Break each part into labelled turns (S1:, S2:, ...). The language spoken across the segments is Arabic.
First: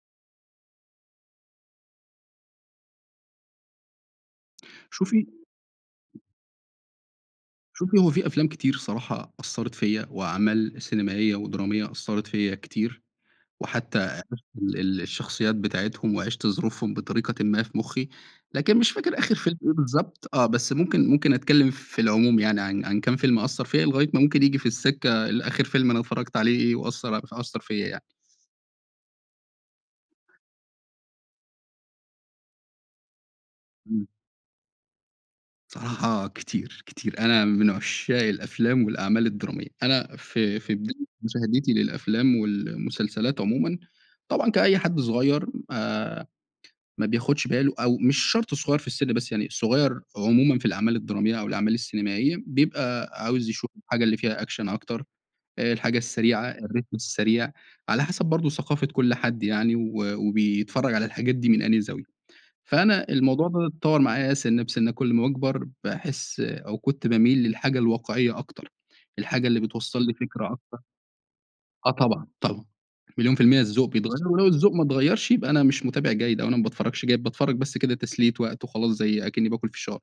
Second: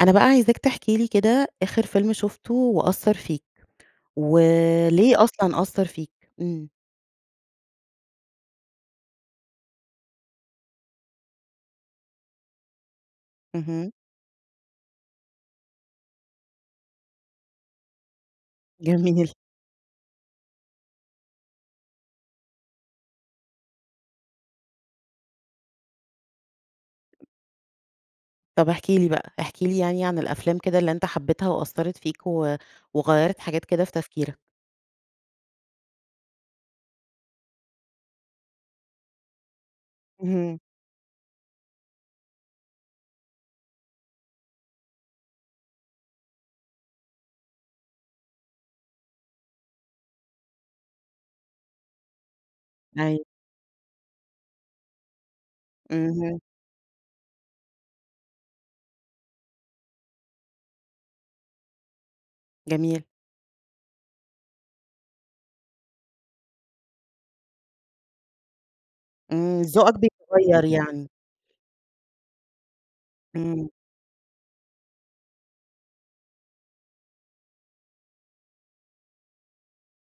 S1: أنا بقى عايزاك تحكي لي كده آخر فيلم شُفته، وأثّر فيك، وليه
S2: شوفي
S1: أصلًا أثّر فيك؟ إمم.
S2: شوفي، هو في أفلام كتير صراحة أثّرت فيّا، وأعمال سينمائية، ودرامية أثّرت فيّا كتير.
S1: اهم.
S2: وحتى عرفت ال الشخصيات بتاعتهم، وعِشت ظروفهم بطريقةً ما في مُخّي. لكن مش فاكر
S1: جميل.
S2: آخر فيلم إيه بالضبط، آه. بس ممكن ممكن أتكلّم في العموم يعني عن عن كام فيلم أثّر فيّا، لغاية ما ممكن ييجي في السكة ال آخر فيلم أنا اتفرّجت عليه إيه، وأثّر ع فأثّر فيّا يعني.
S1: طب احكِ لي بقى، احكِ لي يعني عن الأفلام كده اللي أنت حبّيتها، وأثّرت فيك، و وغيّرت حاجات كده في
S2: إمم.
S1: تفكيرك؟
S2: بصراحة كتير، كتير. أنا من عشّاق الأفلام، والأعمال الدرامية. أنا
S1: اهم.
S2: في في بداية مشاهدتي للأفلام، والمسلسلات عمومًا، طبعًا كأي حد صغير، آآ، ما بياخدش باله، أو مش شرط صغير في السن، بس يعني صغير عمومًا في الأعمال الدرامية، أو الأعمال السينمائية، بيبقى
S1: أيوه.
S2: عاوز يشوف الحاجة اللي فيها أكشن أكتر، الحاجة
S1: اهم.
S2: السريعة، الريتم السريع، على حسب برضه ثقافة كل حد يعني، و وبيتفرّج على الحاجات دي من أنهي زاوية.
S1: جميل.
S2: فأنا الموضوع فضِل يتطوّر معايا سِنِّة، بسِنِّة كل أما باكبر، باحس أو كنت باميل للحاجة الواقعية أكتر، الحاجة اللي
S1: آمم، ذوقك
S2: بتوصّل لي فكرة
S1: بيتغيّر
S2: أكتر.
S1: يعني.
S2: آه طبعًا. طبعًا. مليون في المِيِّة
S1: إمم.
S2: الذوق بيتغيّر، ولو الذوق ما اتغيّرش، يبقى أنا مش مُتابع جيد، أو أنا ما باتفرّجش جيد، باتفرّج بس كده تسلية وقت وخلاص، زي أكنّي باكل فشار.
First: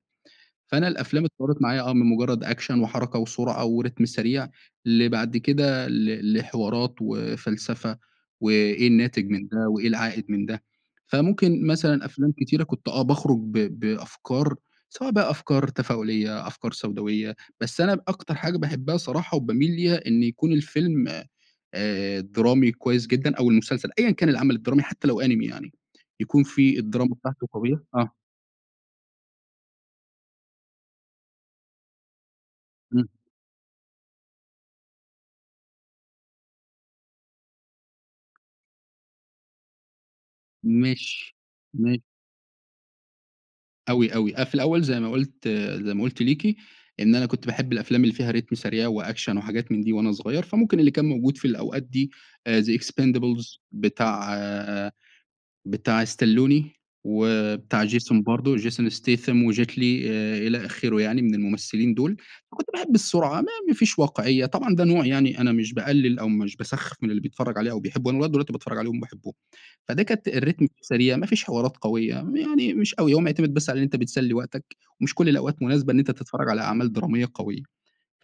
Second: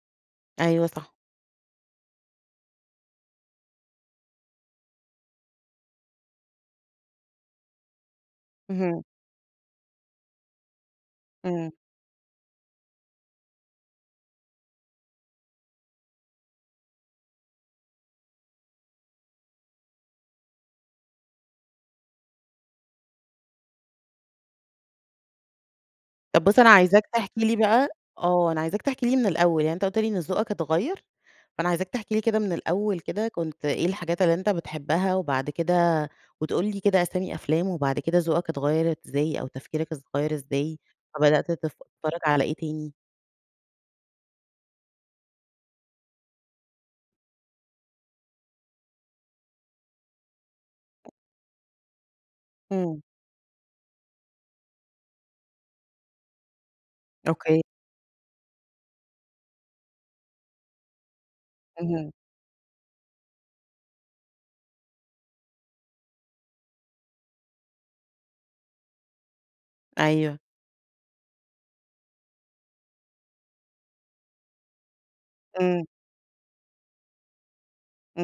S2: فأنا
S1: أيوه صح.
S2: الأفلام اتطوّرت معايا آه، من مُجرّد أكشن، وحركة، وسرعة، وريتم سريع لبعد كده ل لحوارات، وفلسفة، وإيه
S1: اهم.
S2: الناتج من ده، وإيه العائد من ده. فممكن
S1: إمم
S2: مثلًا أفلام كتيرة كنت آه باخرج ب بأفكار، سواء بقى أفكار تفاؤلية، أفكار سوداوية. بس أنا ب أكتر حاجة باحبها صراحة، وباميل ليها، إن يكون الفيلم آآ درامي كويس جدًا، أو المسلسل، أيًا كان العمل الدرامي، حتى لو أنمي يعني. يكون
S1: طب بُص، أنا
S2: في
S1: عايزاك
S2: الدراما
S1: تحكي
S2: بتاعته
S1: لي
S2: قوية
S1: بقى
S2: آه.
S1: آه. أنا عايزاك تحكي لي من الأول، يعني أنت قُلت لي إن ذوقك اتغيّر، فأنا عايزاك تحكي لي كده من الأول
S2: إمم.
S1: كده كنت إيه الحاجات اللي أنت بتحبها، وبعد كده وتقول لي كده أسامي أفلام، وبعد كده ذوقك اتغيّر إزاي، أو تفكيرك اتغيّر إزاي،
S2: ماشي،
S1: فبدأت
S2: ما
S1: تتفرّج على إيه تاني؟
S2: أوي، أوي، أنا في الأوّل زي ما قلت زي ما قلت ليكِ إن أنا كنت باحب الأفلام اللي فيها ريتم سريع وأكشن وحاجات من دي وأنا صغيّر، فممكن اللي كان موجود في الأوقات دي آآ the
S1: امم.
S2: expendables بتاع بتاع ستالون، و
S1: أوكي.
S2: بتاع جيسون برضو جيسون ستاثام، وجيت لي إ إلى آخره يعني من الممثّلين
S1: اهم.
S2: دول، فكنت باحب السرعة ما ما فيش واقعيّة، طبعًا ده نوع يعني أنا مش باقلل أو مش باسخف من اللي بيتفرج عليه أو بيحبه، أنا لغاية دلوقتي باتفرج عليهم باحبهم. فده كانت
S1: أيوه.
S2: الريتم فيه سريع ما فيش حوارات قويّة ما يعني مش أوي هو معتمد بس على أنت بتسلي وقتك، ومش كل الأوقات
S1: امم.
S2: مناسبة إن أنت تتفرّج على أعمال درامية قويّة،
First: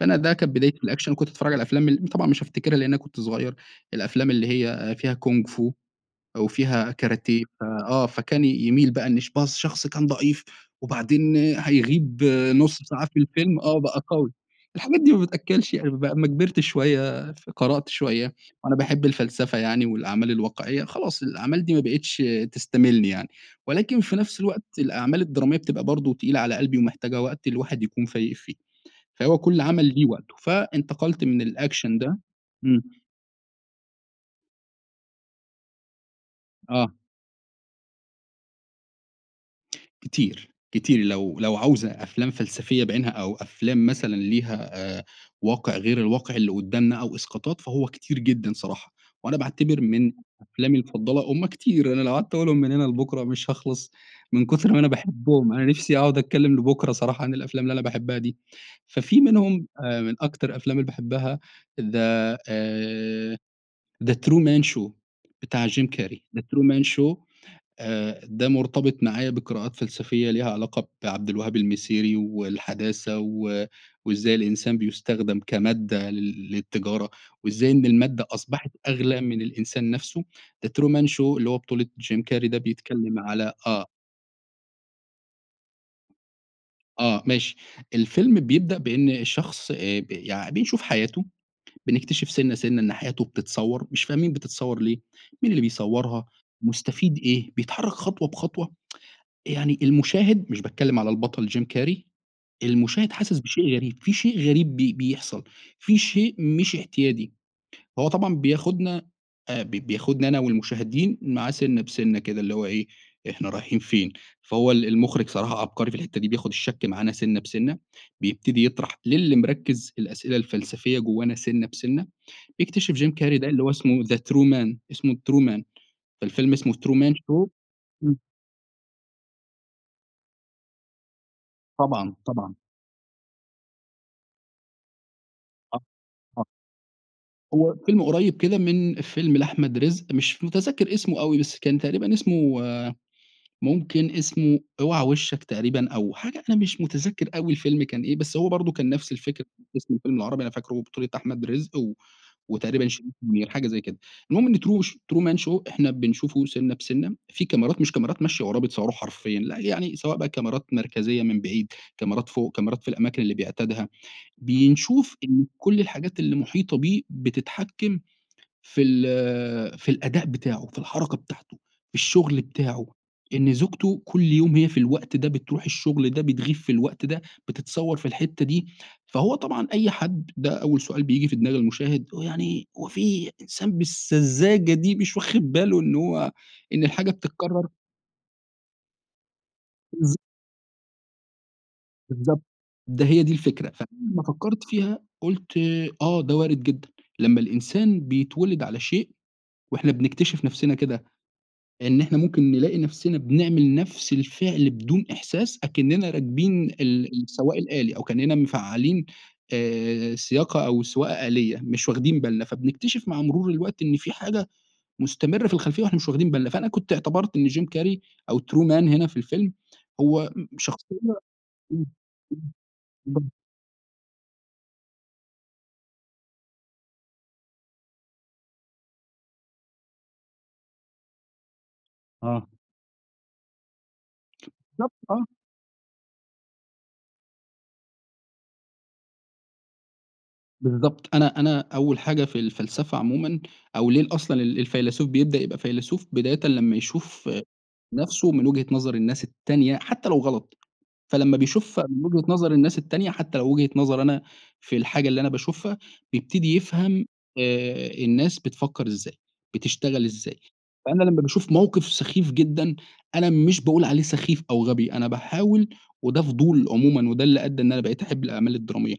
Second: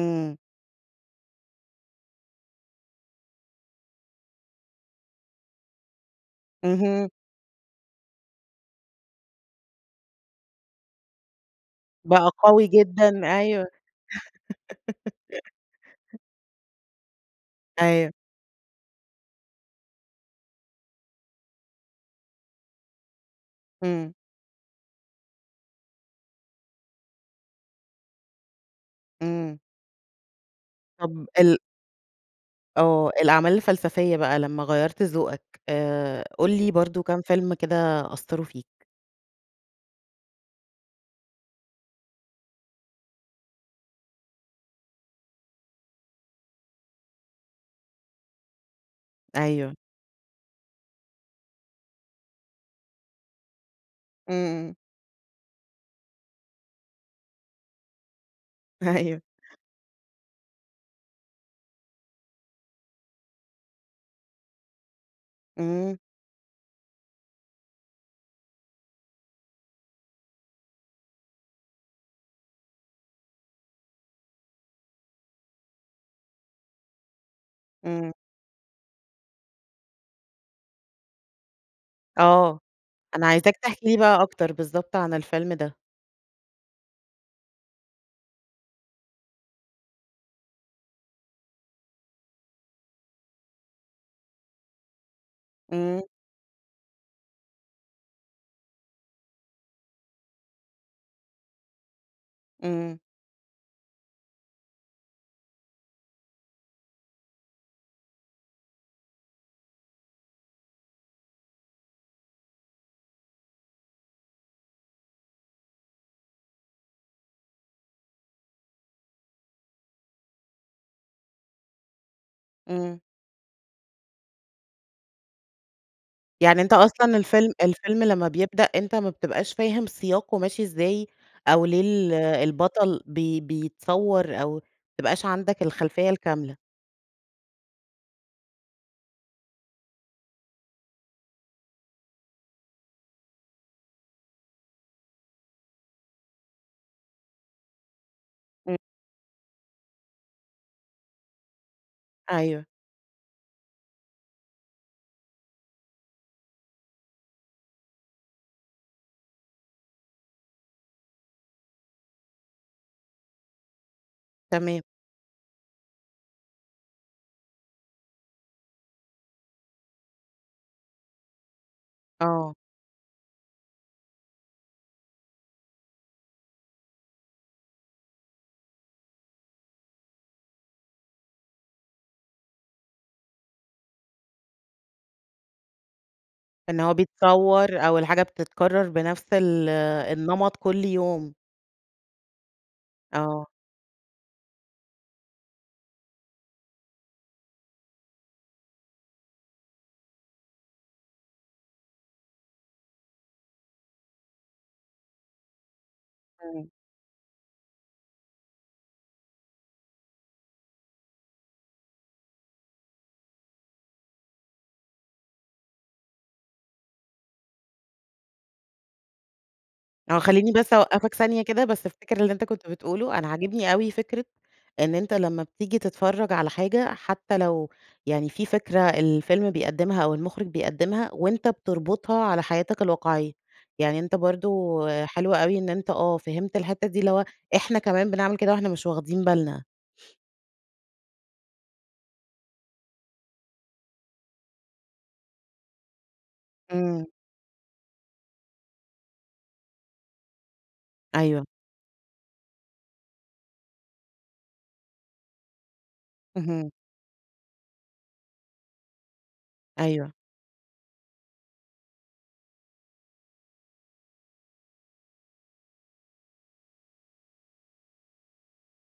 S2: فأنا ده كانت بدايتي في الأكشن وكنت باتفرّج على الأفلام ال طبعًا مش هافتكرها لأن أنا كنت صغيّر، الأفلام اللي هي فيها كونغ فو وفيها
S1: اهم.
S2: كاراتيه في آه فكان ي يميل بقى إن ش بقى الشخص كان ضعيف، وبعدين هيغيب
S1: بقى قوي
S2: نُص ساعة في
S1: جدًا،
S2: الفيلم
S1: أيوه.
S2: آه، بقى قوي الحاجات دي ما بتأكلش عيش بقى لمّا كبرت شويّة ف قرأت
S1: أيوه.
S2: شويّة، وأنا باحب الفلسفة يعني والأعمال الواقعيّة، خلاص الأعمال دي ما بقتش تستميلني يعني، ولكن
S1: امم.
S2: في نفس الوقت الأعمال الدرامية بتبقى برضو تقيلة على قلبي ومحتاجة وقت الواحد يكون فايق فيه، فهو
S1: امم.
S2: كل عمل ليه وقته، فانتقلت
S1: طب
S2: من
S1: ال
S2: الأكشن ده، امم.
S1: آه، الأعمال الفلسفية بقى لما غيّرت ذوقك آآ، قُل لي
S2: آه.
S1: برضه كام فيلم كده أثروا فيك؟
S2: كتير، كتير لو لو عاوزة أفلام فلسفية بِعِينها أو أفلام مثلًا ليها آآ، واقع غير الواقع اللي قدامنا أو إسقاطات فهو كتير جدًا صراحة، وأنا
S1: أيوه.
S2: باعتبر من أفلامي المفضلة هُم كتير أنا لو قعدت اقولهم من هنا لبكرة مش هاخلص من كتر
S1: إمم.
S2: ما أنا باحبهم، أنا نفسي أقعد اتكلم لبكرة صراحة عن الأفلام اللي أنا باحبها دي. ففي
S1: أيوه.
S2: منهم أ من أكتر الأفلام اللي باحبها the آآ، the true man show بتاع جيم
S1: إمم.
S2: كاري the true man show آآ، ده مرتبط معايا بقراءات فلسفية ليها علاقة بعبد الوهاب المسيري والحداثة و وإزاي الإنسان بيُستخدَم كمادة لل للتجارة، وإزاي إن
S1: إمم.
S2: المادة أصبحت أغلى من الإنسان نفسه. the true man show اللي هو بطولة جيم كاري ده
S1: آه،
S2: بيتكلّم
S1: أنا
S2: على
S1: عايزاك تحكي
S2: آه.
S1: لي بقى أكتر بالضبط، عن الفيلم ده.
S2: آه، ماشي، الفيلم بيبدأ بإن الشخص ب يعني بيشوف حياته، بنكتشف سِنّة، سِنّة إن حياته بتتصوّر، مش فاهمين بتتصوّر ليه، مين اللي
S1: إمم.
S2: بيصوّرها؟ مُستفيد إيه؟ بيتحرك خطوة بخطوة. يعني المشاهد- مش باتكلم على البطل جيم كاري-
S1: إمم.
S2: المُشاهد حاسس بشيء غريب في شيء غريب بي بيحصل في شيء مش اعتيادي. هو طبعًا بياخدنا أ ب بياخدنا أنا والمُشاهدين معاه سِنّة بسِنّة كده، اللي هو إيه إحنا رايحين فين؟ فهو ال المُخرج صراحة عبقري في الحتّة دي، بياخد الشَكْ معانا سِنّة بسِنّة، بيبتدي يطرح للي مِركّز في الأسئلة الفلسفية جوانا سِنّة بسِنّة. بيكتشف
S1: إمم.
S2: جيم كاري ده اللي هو اسمه the true man اسمه true man فالفيلم
S1: يعني
S2: اسمه
S1: أنت
S2: true man
S1: أصلًا
S2: show.
S1: الفيلم الفيلم
S2: إمم.
S1: لما بيبدأ أنت ما بتبقاش فاهم سِياقه ماشي إزاي أو ليه ال
S2: طبعًا، طبعًا.
S1: البطل بي بيتصوّر أو ما تبقاش عندك
S2: آه،
S1: الخلفية
S2: آه.
S1: الكاملة؟
S2: هو فيلم قريب كده من فيلم لأحمد رزق مش متذكر اسمه أوي، بس كان تقريبًا اسمه ممكن اسمه أوعى وشك تقريبًا أو حاجة أنا مش متذكر أوي الفيلم كان إيه بس هو برضو
S1: إمم.
S2: كان نفس الفكرة اسم الفيلم العربي أنا فاكره بطولة أحمد رزق و
S1: أيوه.
S2: وتقريبًا شريف منير حاجة زي كده، المهم إن ترو Truman Show إحنا بنشوفه سِنّة بسِنّة في كاميرات مش كاميرات ماشية وراه بتصوره حرفيًا، لأ، يعني سواء بقى كاميرات مركزية من بعيد كاميرات فوق كاميرات في الأماكن اللي بيعتادها،
S1: تمام.
S2: بينشوف إنّه كل الحاجات اللي المحيطة بيه بتتحكم في ال في الأداء بتاعه في الحركة بتاعته في الشغل
S1: آه.
S2: بتاعه، إن زوجته كل يوم هي في الوقت ده بتروح الشغل ده بتغيب في الوقت ده بتتصور في الحتّة دي، فهو طبعًا أي حد ده أوّل سؤال بييجي في دماغ المشاهد "هو يعني هو في إنسان بالسذاجة دي، مش واخد باله إن هو
S1: إن
S2: إن
S1: هو
S2: الحاجة بتتكرر؟"
S1: بيتصور، أو الحاجة بتتكرر بنفس ال
S2: بالض
S1: النمط كل يوم.
S2: بالضبط، ده هي دي
S1: آه
S2: الفكرة فلما فكرت فيها قلت آه، ده وارد جدًا لمّا الإنسان بيتولد على شيء وإحنا بنكتشف نفسنا كده، إن إحنا ممكن نلاقي نفسنا بنعمل نفس الفعل بدون إحساس، أكننا راكبين
S1: امم.
S2: ال السواق الآلي أو كأننا مفعلين آآ، سياقة أو سواقة آلية، مش واخدين بالنا، فبنكتشف مع مرور الوقت إن في حاجة مستمرة في الخلفيّة وإحنا مش واخدين بالنا، فأنا كنت اعتبرت إن جيم كاري أو True man هنا في الفيلم
S1: آه،
S2: هو
S1: خلّيني بس
S2: شخصيّة
S1: أوقفك
S2: إمم،
S1: ثانية كده
S2: امم،
S1: بس الفكرة اللي أنت كنت بتقوله، أنا
S2: امم.
S1: عاجبني أوي فكرة إن أنت لمّا بتيجي تتفرّج على حاجة حتّى لو يعني في فكرة الفيلم بيقدمها أو المخرج بيقدمها، وأنت بتربطها على
S2: آه.
S1: حياتك الواقعيّة، يعني أنت برضو
S2: بالضبط، آه.
S1: حلوة أوي إن أنت آه، فهمت الحتّة دي اللي هو إحنا كمان بنعمل كده وإحنا مش واخدين بالنا.
S2: بالضبط، أنا أنا أوّل حاجة في الفلسفة عمومًا أو ليه أصلًا ال الفيلسوف بيبدأ يبقى فيلسوف؟ بدايةً لمّا
S1: امم.
S2: يشوف نفسه من وجهة نظر الناس التانية حتّى لو غلط، فلما
S1: أيوه.
S2: بيشوف من وجهة نظر الناس التانية حتّى لو وجهة نظري أنا في الحاجة اللي أنا باشوفها بيبتدي
S1: اهم.
S2: يفهم آآ، الناس بتفكر إزاي، بتشتغل
S1: أيوه.
S2: إزاي، فأنا لمّا باشوف موقف سخيف جدًا أنا مش بأقول عليه سخيف أو غبي أنا باحاول وده فضول عمومًا وده اللي أدى إن أنا بقيت أحب الأعمال الدرامية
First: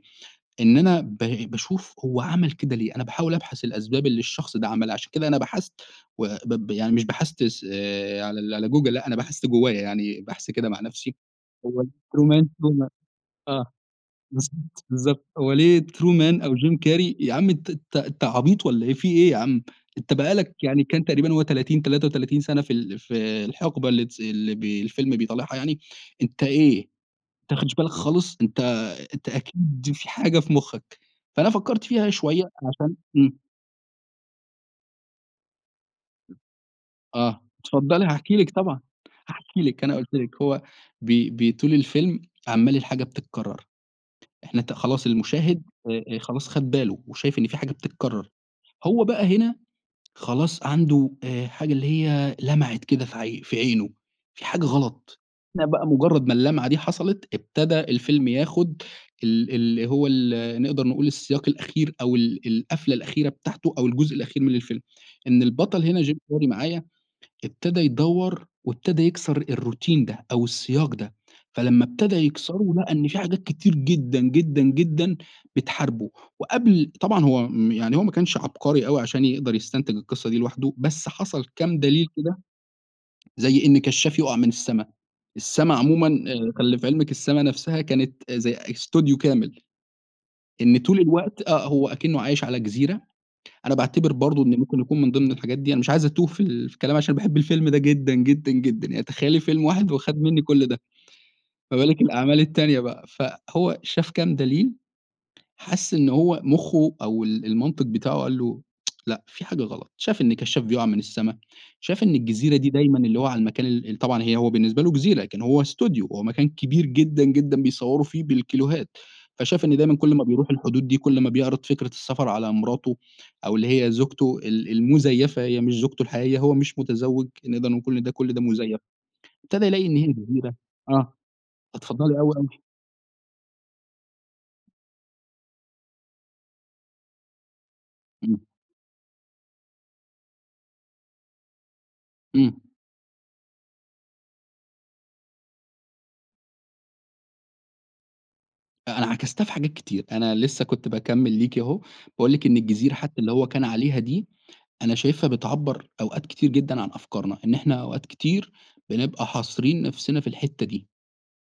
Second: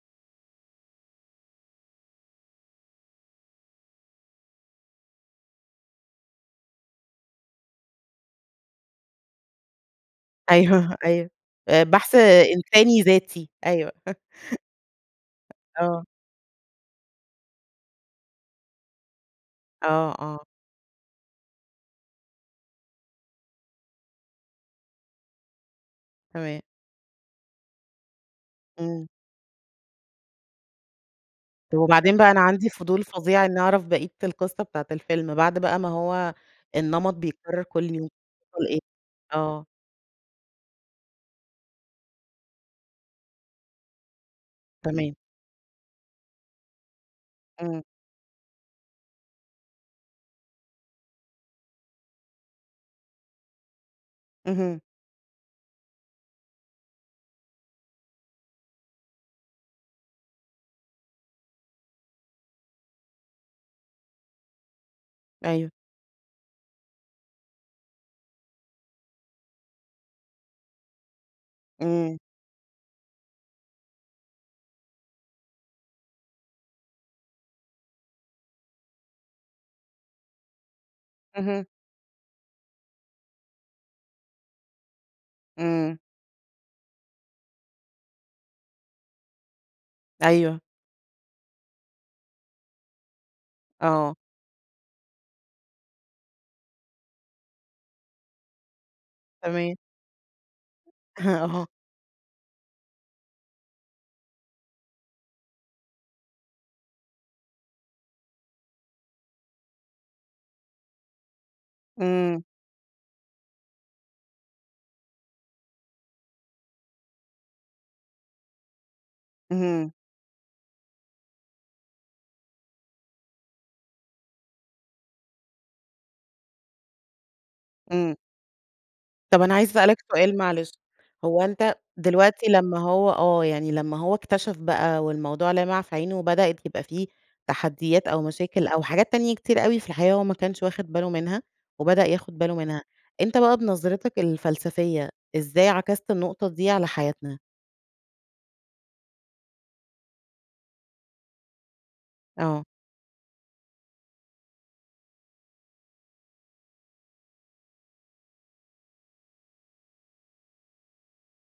S2: إن أنا ب باشوف هو عمل كده ليه؟ أنا باحاول أبحث الأسباب اللي الشخص ده عملها عشان كده أنا بحثت و ب ب يعني مش بحثت آآ، على على google لأ أنا بحثت جوّايا يعني بحث كده مع
S1: أيوه،
S2: نفسي
S1: أيوه،
S2: هو
S1: آآ، بحث
S2: True man [unintelligible]
S1: إنساني ذاتي،
S2: آه
S1: أيوه.
S2: بالضبط، بالضبط هو ليه
S1: آه.
S2: True man أو Jim Carrey يا عم أنت ت أنت عبيط والّا إيه، في إيه يا عم؟
S1: آه،
S2: أنت بقى
S1: آه.
S2: لك يعني كان تقريبًا هو 30 33 سنة في ال في الحقبة اللي تس اللي بي الفيلم بيطالعها يعني أنت
S1: تمام.
S2: إيه؟ أنت ما أخدتش بالك خالص؟ أنت
S1: امم.
S2: أنت أكيد فيه حاجة في مخّك، فأنا
S1: طب،
S2: فكرت فيها
S1: وبعدين بقى أنا
S2: شويّة
S1: عندي
S2: عشان
S1: فضول
S2: امم.
S1: فظيع إنّي أعرف بقية القصّة بتاعة الفيلم، بعد بقى ما هو
S2: [unintelligible]
S1: النمط
S2: آه،
S1: بيتكرر كل
S2: اتفضلي
S1: يوم،
S2: هأحكي لِك
S1: بيحصل إيه؟
S2: طبعًا، هأحكي
S1: آه.
S2: لِك، أنا قُلت لِك هو بي بيطول الفيلم عمّال الحاجة بتتكرر إحنا ت خلاص
S1: تمام.
S2: المشاهد آآ، خلاص خد باله وشايف إن فيه حاجة
S1: امم.
S2: بتتكرر، هو بقى هنا خلاص عنده آآ، حاجة اللي هي لمعت كده في ع في عينه فيه حاجة
S1: اهم.
S2: غلط لقي بقى مجرّد ما اللمعة دي حصلت ابتدى الفيلم ياخد ال اللي هو ال نقدر نقول السياق الأخير أو ال القفلة الأخيرة بتاعته أو الجزء الأخير من الفيلم، إن
S1: أيوه.
S2: البطل هنا Jim Carrey معايا ابتدى يدور وابتدى يكسر الروتين ده، أو السياق ده، فلما ابتدا
S1: امم.
S2: يكسره لقي إن في حاجات كتير جدًا، جدًا، جدًا، بتحاربه وقبل طبعًا هو آمم، يعني هو ما كانش عبقري أوي عشان يقدر يستنتج القصّة دي لوحده، بس حصل
S1: اهم.
S2: كام دليل كده زي إن كشّاف يقع من السما، السما
S1: امم.
S2: عمومًا آآ، خلّي في علمِك السما نفسها كانت زي استوديو كامل.
S1: أيوه.
S2: إن طول الوقت آه، هو أكنه عايش على جزيرة أنا باعتبر
S1: آه.
S2: برضو إن ممكن يكون من ضمن الحاجات دي أنا مش عايز أتوه فال فالكلام عشان باحب الفيلم ده جدًا، جدًا، جدًا، يعني تخيّلي فيلم
S1: تمام.
S2: واحد وخد مِنّي كل ده،
S1: اهم، أها.
S2: فبالك الأعمال التانية بقى؟ فهو شاف كام دليل حس إن هو مخه أو ال المنطق بتاعه قال له لأ فيه حاجة غلط، شاف إن كشّاف بيقع من السما، شاف إن
S1: امم.
S2: الجزيرة دي دايمًا اللي هو على المكان ال ال طبعًا هي هو بالنسبة له جزيرة لكن هو استوديو، هو مكان كبير جدًا، جدًا، بيصوروا فيه بالكيلوهات، فشاف إن
S1: اهم.
S2: دايمًا كل ما بيروح الحدود دي كل ما بيعرض فكرة السفر على مراته أو اللي هي زوجته ال المزيفة هي مش زوجته الحقيقة هو مش متزوج، نقدر نقول كل ده،
S1: امم.
S2: كل ده مزيف.
S1: طب أنا
S2: ابتدي
S1: عايزة
S2: يلاقي
S1: أسأل
S2: إن
S1: لك
S2: هي
S1: سؤال
S2: جزيرة
S1: معلش،
S2: آه،
S1: هو أنت
S2: اتفضلي أوي،
S1: دلوقتي
S2: أوي.
S1: لمّا هو آه، يعني لمّا هو اكتشف بقى والموضوع لِمع في عينه وبدأت يبقى فيه تحديات أو
S2: امم.
S1: مشاكل أو حاجات تانية كتير أوي في الحقيقة هو ما كانش واخد باله منها، وبدأ ياخد باله
S2: امم.
S1: منها، أنت بقى بنظرتك الفلسفية إزاي عكست النقطة دي على حياتنا؟
S2: أنا عكَستها في حاجات كتير، أنا لسّه كنت باكمل ليكِ أهو، باقول لِك إن
S1: آه.
S2: الجزيرة حتّى اللي هو كان عليها دي، أنا شايفها بتعبر أوقات كتير جدًا عن أفكارنا، إن إحنا أوقات كتير بنبقى حاصرين نفسنا في الحتّة دي،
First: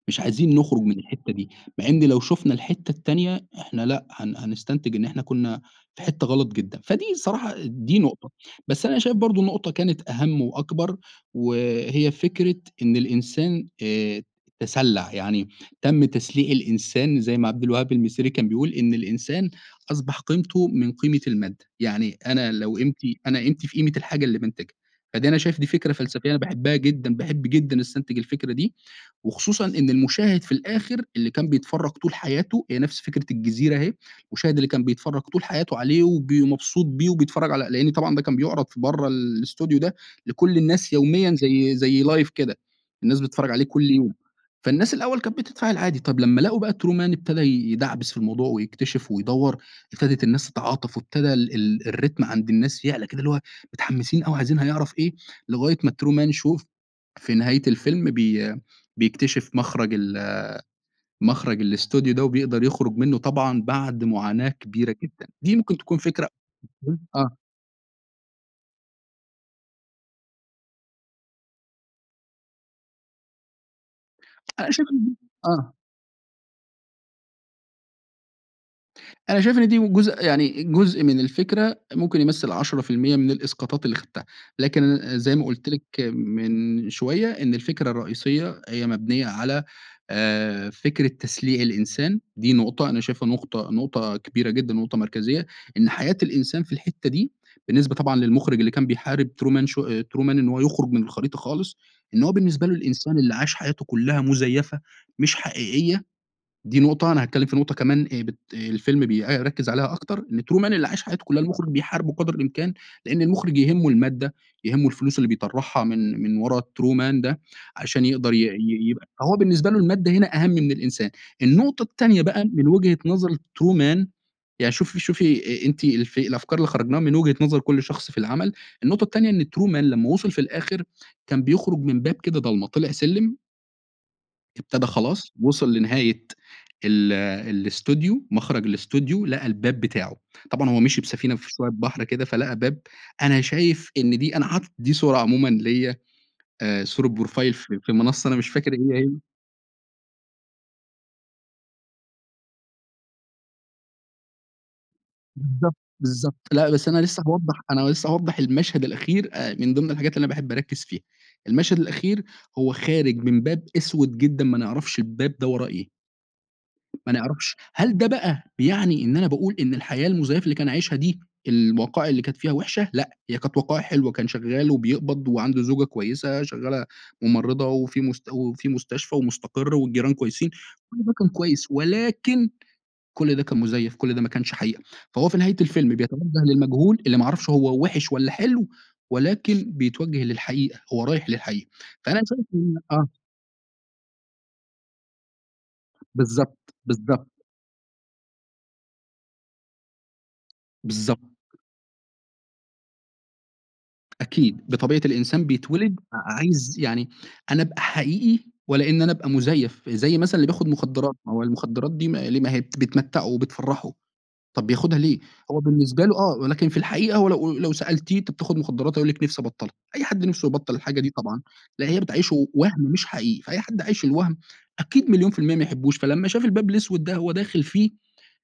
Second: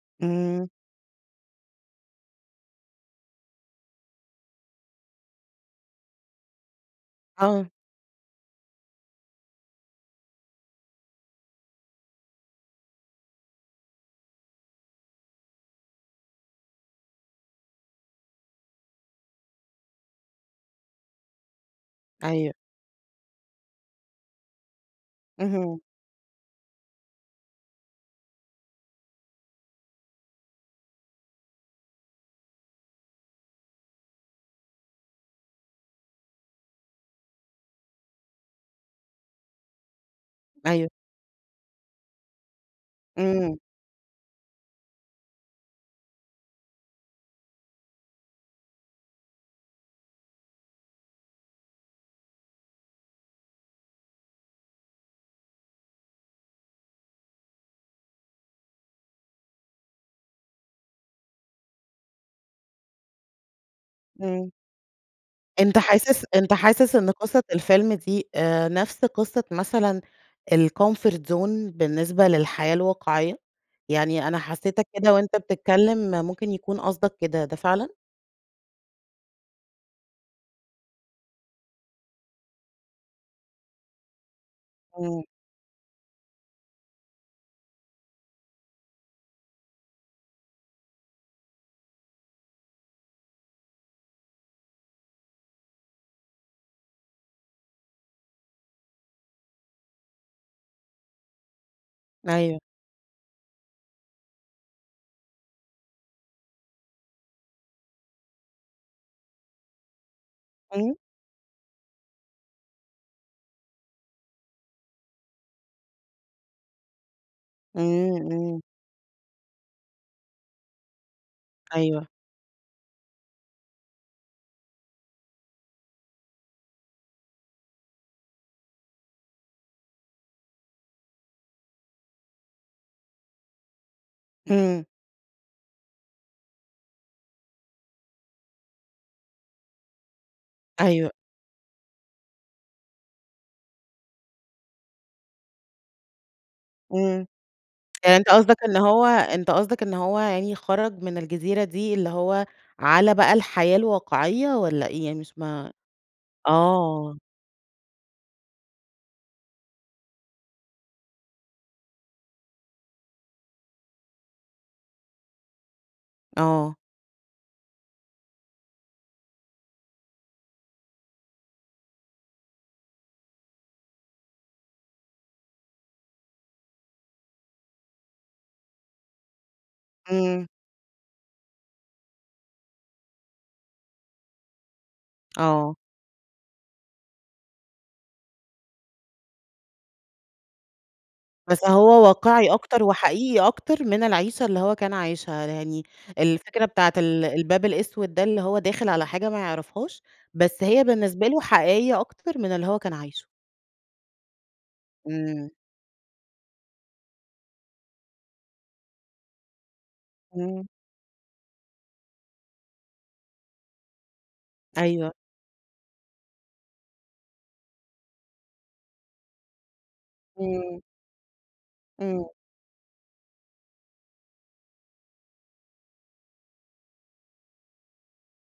S2: مش عايزين
S1: إمم.
S2: نخرج من الحتّة دي، مع إن لو شوفنا الحتّة التانية إحنا لأ، هن هنستنتج إن إحنا كنّا في حتّة غلط جدًا، فدي الصراحة
S1: آه.
S2: دي نقطة، بس أنا شايف برضو نقطة كانت أهم وأكبر وهي فكرة إن الإنسان آآ، تسلع، يعني تم تسليع الإنسان زي ما عبد الوهاب المسيري كان بيقول، إن الإنسان أصبح قيمته من قيمة المادة، يعني
S1: أيوه.
S2: أنا لو قيمتي أنا قيمتي في قيمة الحاجة اللي بانتجها. فدي أنا شايف دي
S1: اهم.
S2: فكرة فلسفية أنا باحبها جدًا باحب جدًا أستنتج الفكرة دي، وخصوصًا إن المُشاهد في الآخر اللي كان بيتفرج طول حياته هي نفس فكرة الجزيرة أهي، المُشاهد اللي كان بيتفرج طول حياته عليه وب مبسوط بيه وبيتفرج على لأن طبعًا ده كان بيعرض في برّه ال الأستوديو ده لكل
S1: أيوه.
S2: الناس يوميًا زي زي لايڤ كده الناس بتتفرج
S1: إمم.
S2: عليه كل يوم، فالناس الأوّل كانت بتتفاعل عادي طب لمّا لقوا بقى ترومان ابتدى يدعبِس في الموضوع ويكتشف ويدور، ابتدت الناس تتعاطف وابتدا ال ال الريتم عند الناس يعلى كده اللي هو متحمسين أوي عايزين هيعرف إيه لغاية ما الترومان شو في نهاية الفيلم بي بيكتشف مخرَج ال مخرَج الأستوديو ده وبيقدَر يخرُج منُّه طبعًا بعد معاناة
S1: إمم.
S2: كبيرة جدًا. دي ممكن
S1: أنت
S2: تكون
S1: حاسس
S2: فكرة
S1: أنت حاسس إن
S2: آه.
S1: قصّة الفيلم دي آآ، نفس قصّة مثلًا الcomfort zone بالنسبة للحياة الواقعيّة؟ يعني أنا حسيتك كده
S2: [unintelligible]
S1: وأنت
S2: آه.
S1: بتتكلّم ممكن يكون قصدك كده ده فعلًا؟
S2: أنا شايف إن دي من جزء يعني جزء من الفكرة ممكن يُمَثِّل 10% من الإسقاطات اللي خَدْتِهَا لكن ل
S1: إمم.
S2: زي ما قلت لِك من شويّة، إن الفكرة الرئيسية هي مبنية على آآ، فكرة تسليع الإنسان، دي نقطة، أنا شايفها نقطة نقطة كبيرة جدًا ونقطة مركزية؛ إن حياة الإنسان في الحتّة دي بالنسبة طبعًا للمخرج اللي كان بيحارب true man show آآ، true man إن هو يخرُج من الخريطة خالص، إن هو
S1: أيوه.
S2: بالنسبة له الإنسان اللي عاش حياته كلّها مزيفة مش حقيقيّة، دي نقطة أنا هاتكلم في نقطة كمان آآ، بت آآ، الفيلم بيركز عليها أكتر إن true man اللي
S1: امم.
S2: عاش حياته كلّها المخرج بيحاربه قدر الإمكان لأن المخرج يهمه المادة، يهمه الفلوس اللي بيطرحها من من ورا الtrue man ده عشان
S1: إمم،
S2: يقدر ي
S1: إمم.
S2: ي يبقى فهو بالنسبة له المادة هنا أهم من الإنسان. النقطة
S1: أيوه.
S2: التانية بقى من وجهة نظر الtrue man يعني شوفي شوفي أ أنتِ في الأفكار اللي خَرّجناها من وجهة نظر كل شخص في العَمَل، النقطة التانية إن true man لمّا وصل في الآخر كان بيخرج من باب كده ضلمه، طلع سلم
S1: إمم.
S2: ابتدى خلاص وصل لنهاية ال الإستوديو، مخرج الإستوديو، لقى الباب بتاعه. طبعًا هو مشي
S1: أيوه.
S2: بسفينة في [unintelligible] بحر كده فلقى باب، أنا شايف إن دي أنا حاطط دي صورة عمومًا ليّا آآ، صورة
S1: إمم،
S2: بروفايل في في
S1: يعني
S2: المنصّة
S1: أنتَ
S2: أنا مش
S1: قصدك
S2: فاكر
S1: إن
S2: هي
S1: هو
S2: إيه.
S1: أنتَ قصدك إن هو يعني خرج من الجزيرة دي اللي هو على بقى الحياة الواقعيّة، والّا إيه يعني؟ مش ما
S2: بالضبط، بالضبط ،لأ بس أنا
S1: آه.
S2: لسّه هاوضح أنا لسّه هاوضح المشهد الأخير آآ، من ضمن الحاجات اللي أنا باحب أركز فيها، المشهد الأخير هو خارج من باب أسود جدًا، ما نعرفش الباب ده وراه إيه.
S1: آه.
S2: ما نعرفش، هل ده بقى بيعني إن أنا باقول إن الحياة المزيفة اللي كان عايشها دي، الوقائع اللي كانت فيها وحشة، لأ، هي كانت وقائع حلوة، كان شغّال وبيقبض وعنده زوجة كويّسة شغّالة ممرضة وفي مس وفي مستشفى ومُسْتَقِرّ والجيران
S1: إمم.
S2: كويسين، كل ده كان كويّس ولكن كل ده كان مزيف، كل ده ما كانش حقيقة. فهو في نهاية
S1: آه.
S2: الفيلم بيتوجه للمجهول اللي ما يعرفش هو وحِش والّا حلو، ولكن بيتوجه للحقيقة، هو رايح
S1: بس
S2: للحقيقة.
S1: هو
S2: فأنا شايف
S1: واقعي
S2: إن
S1: أكتر
S2: آه.
S1: وحقيقي أكتر من العيشة اللي هو كان عايشها، يعني
S2: بالضبط،
S1: الفكرة بتاعة ال
S2: بالضبط.
S1: الباب الأسود ده اللي هو داخل على حاجة ما يعرفهاش، بس هي
S2: بالضبط.
S1: بالنسبة له حقيقيّة أكتر من اللي هو كان عايشه.
S2: أكيد، بطبيعة الإنسان
S1: إمم.
S2: بيتولد ع عايز يعني أنا أبقى حقيقي ولا إن أنا أبقى مزيف. زي مثلًا اللي
S1: إمم.
S2: بياخد مخدرات، ما هو المخدرات دي ما ليه؟ ما هي ل بت بتمتعه وبتفرحه، طب بياخدها
S1: أيوه.
S2: ليه؟ هو بالنسبة له آه، ولكن في الحقيقة هو لو أ لو سألتيه أنت بتاخد مخدرات، هيقول لِك نفسي أبطلها. أي حد نفْسه يبطل
S1: إمم.
S2: الحاجة دي طبعًا لأن هي
S1: إمم.
S2: بتعيّشه وهم مش حقيقي، فأي حد عايش الوهم أكيد مليون في المِيَّة ما يحبوش، فلما شاف الباب الأسود ده هو داخل فيه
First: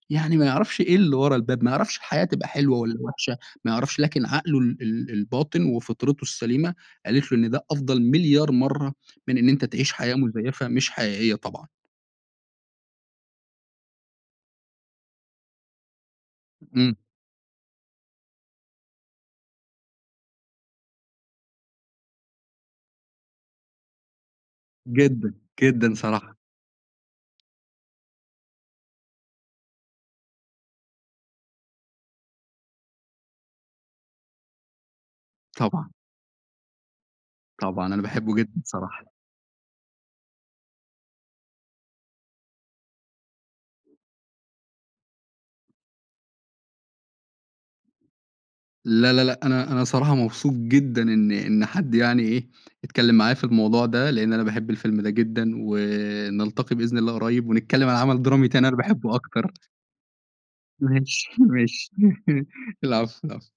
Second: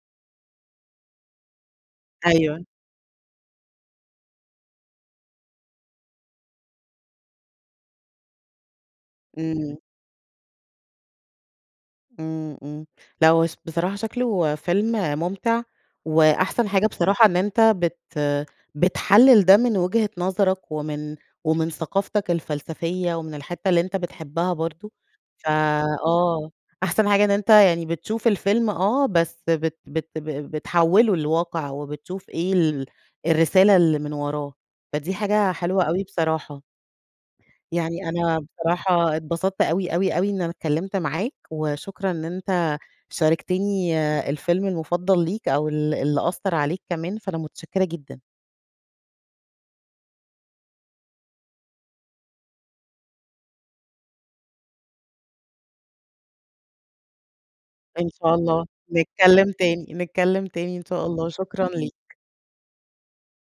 S2: يعني ما يعرفش إيه اللي ورا الباب، ما يعرفش الحياة تبقى
S1: أيوه.
S2: حلوة والّا وحشة، ما يعرفش لكن عقله ال ال الباطن وفطرته السليمة قالت له إن ده أفضل مليار مرّة من إن أنت
S1: إمم.
S2: تعيش حياة مزيفة، مش حقيقيّة طبعًا.
S1: إمم، إمم، لا هو ص بصراحة شكله فيلم ممتع، وأحسن حاجة
S2: إمم.
S1: بصراحة إن أنت بت بتحلل ده من وجهة نظرك ومن ومن ثقافتك الفلسفية ومن الحتة اللي أنت بتحبها برضو،
S2: جدًا،
S1: ف
S2: جدًا صراحة.
S1: آه، أحسن حاجة إن أنت يعني بتشوف الفيلم آه، بس بت بت ب بتحوله لواقع وبتشوف إيه ال الرسالة اللي من وراه، فدي حاجة حلوة
S2: طبعًا.
S1: أوي بصراحة.
S2: طبعًا، أنا
S1: يعني
S2: باحبه
S1: أنا
S2: جدًا صراحة.
S1: بصراحة اتبسطت أوي، أوي، أوي، إن أنا اتكلمت معاك، وشكرًا إن أنت شاركتيني الفيلم المفضل ليك أو ال اللي أثّر عليك كمان، فأنا متشكرة جدًا.
S2: لا، لا، لا، أنا أنا صراحة مبسوط جدًا إن إن حد يعني إيه، إتكلم معايا في الموضوع ده، لأن أنا باحب الفيلم ده جدًا. ونلتقي بإذن الله قريب ونتكلّم عن
S1: إن
S2: عمل
S1: شاء
S2: درامي
S1: الله،
S2: تاني أنا باحبه
S1: نتكلم
S2: أكتر.
S1: تاني، نتكلم تاني،
S2: ماشي،
S1: إن شاء الله، شكرًا
S2: ماشي،
S1: ليك.
S2: العفو، العفو.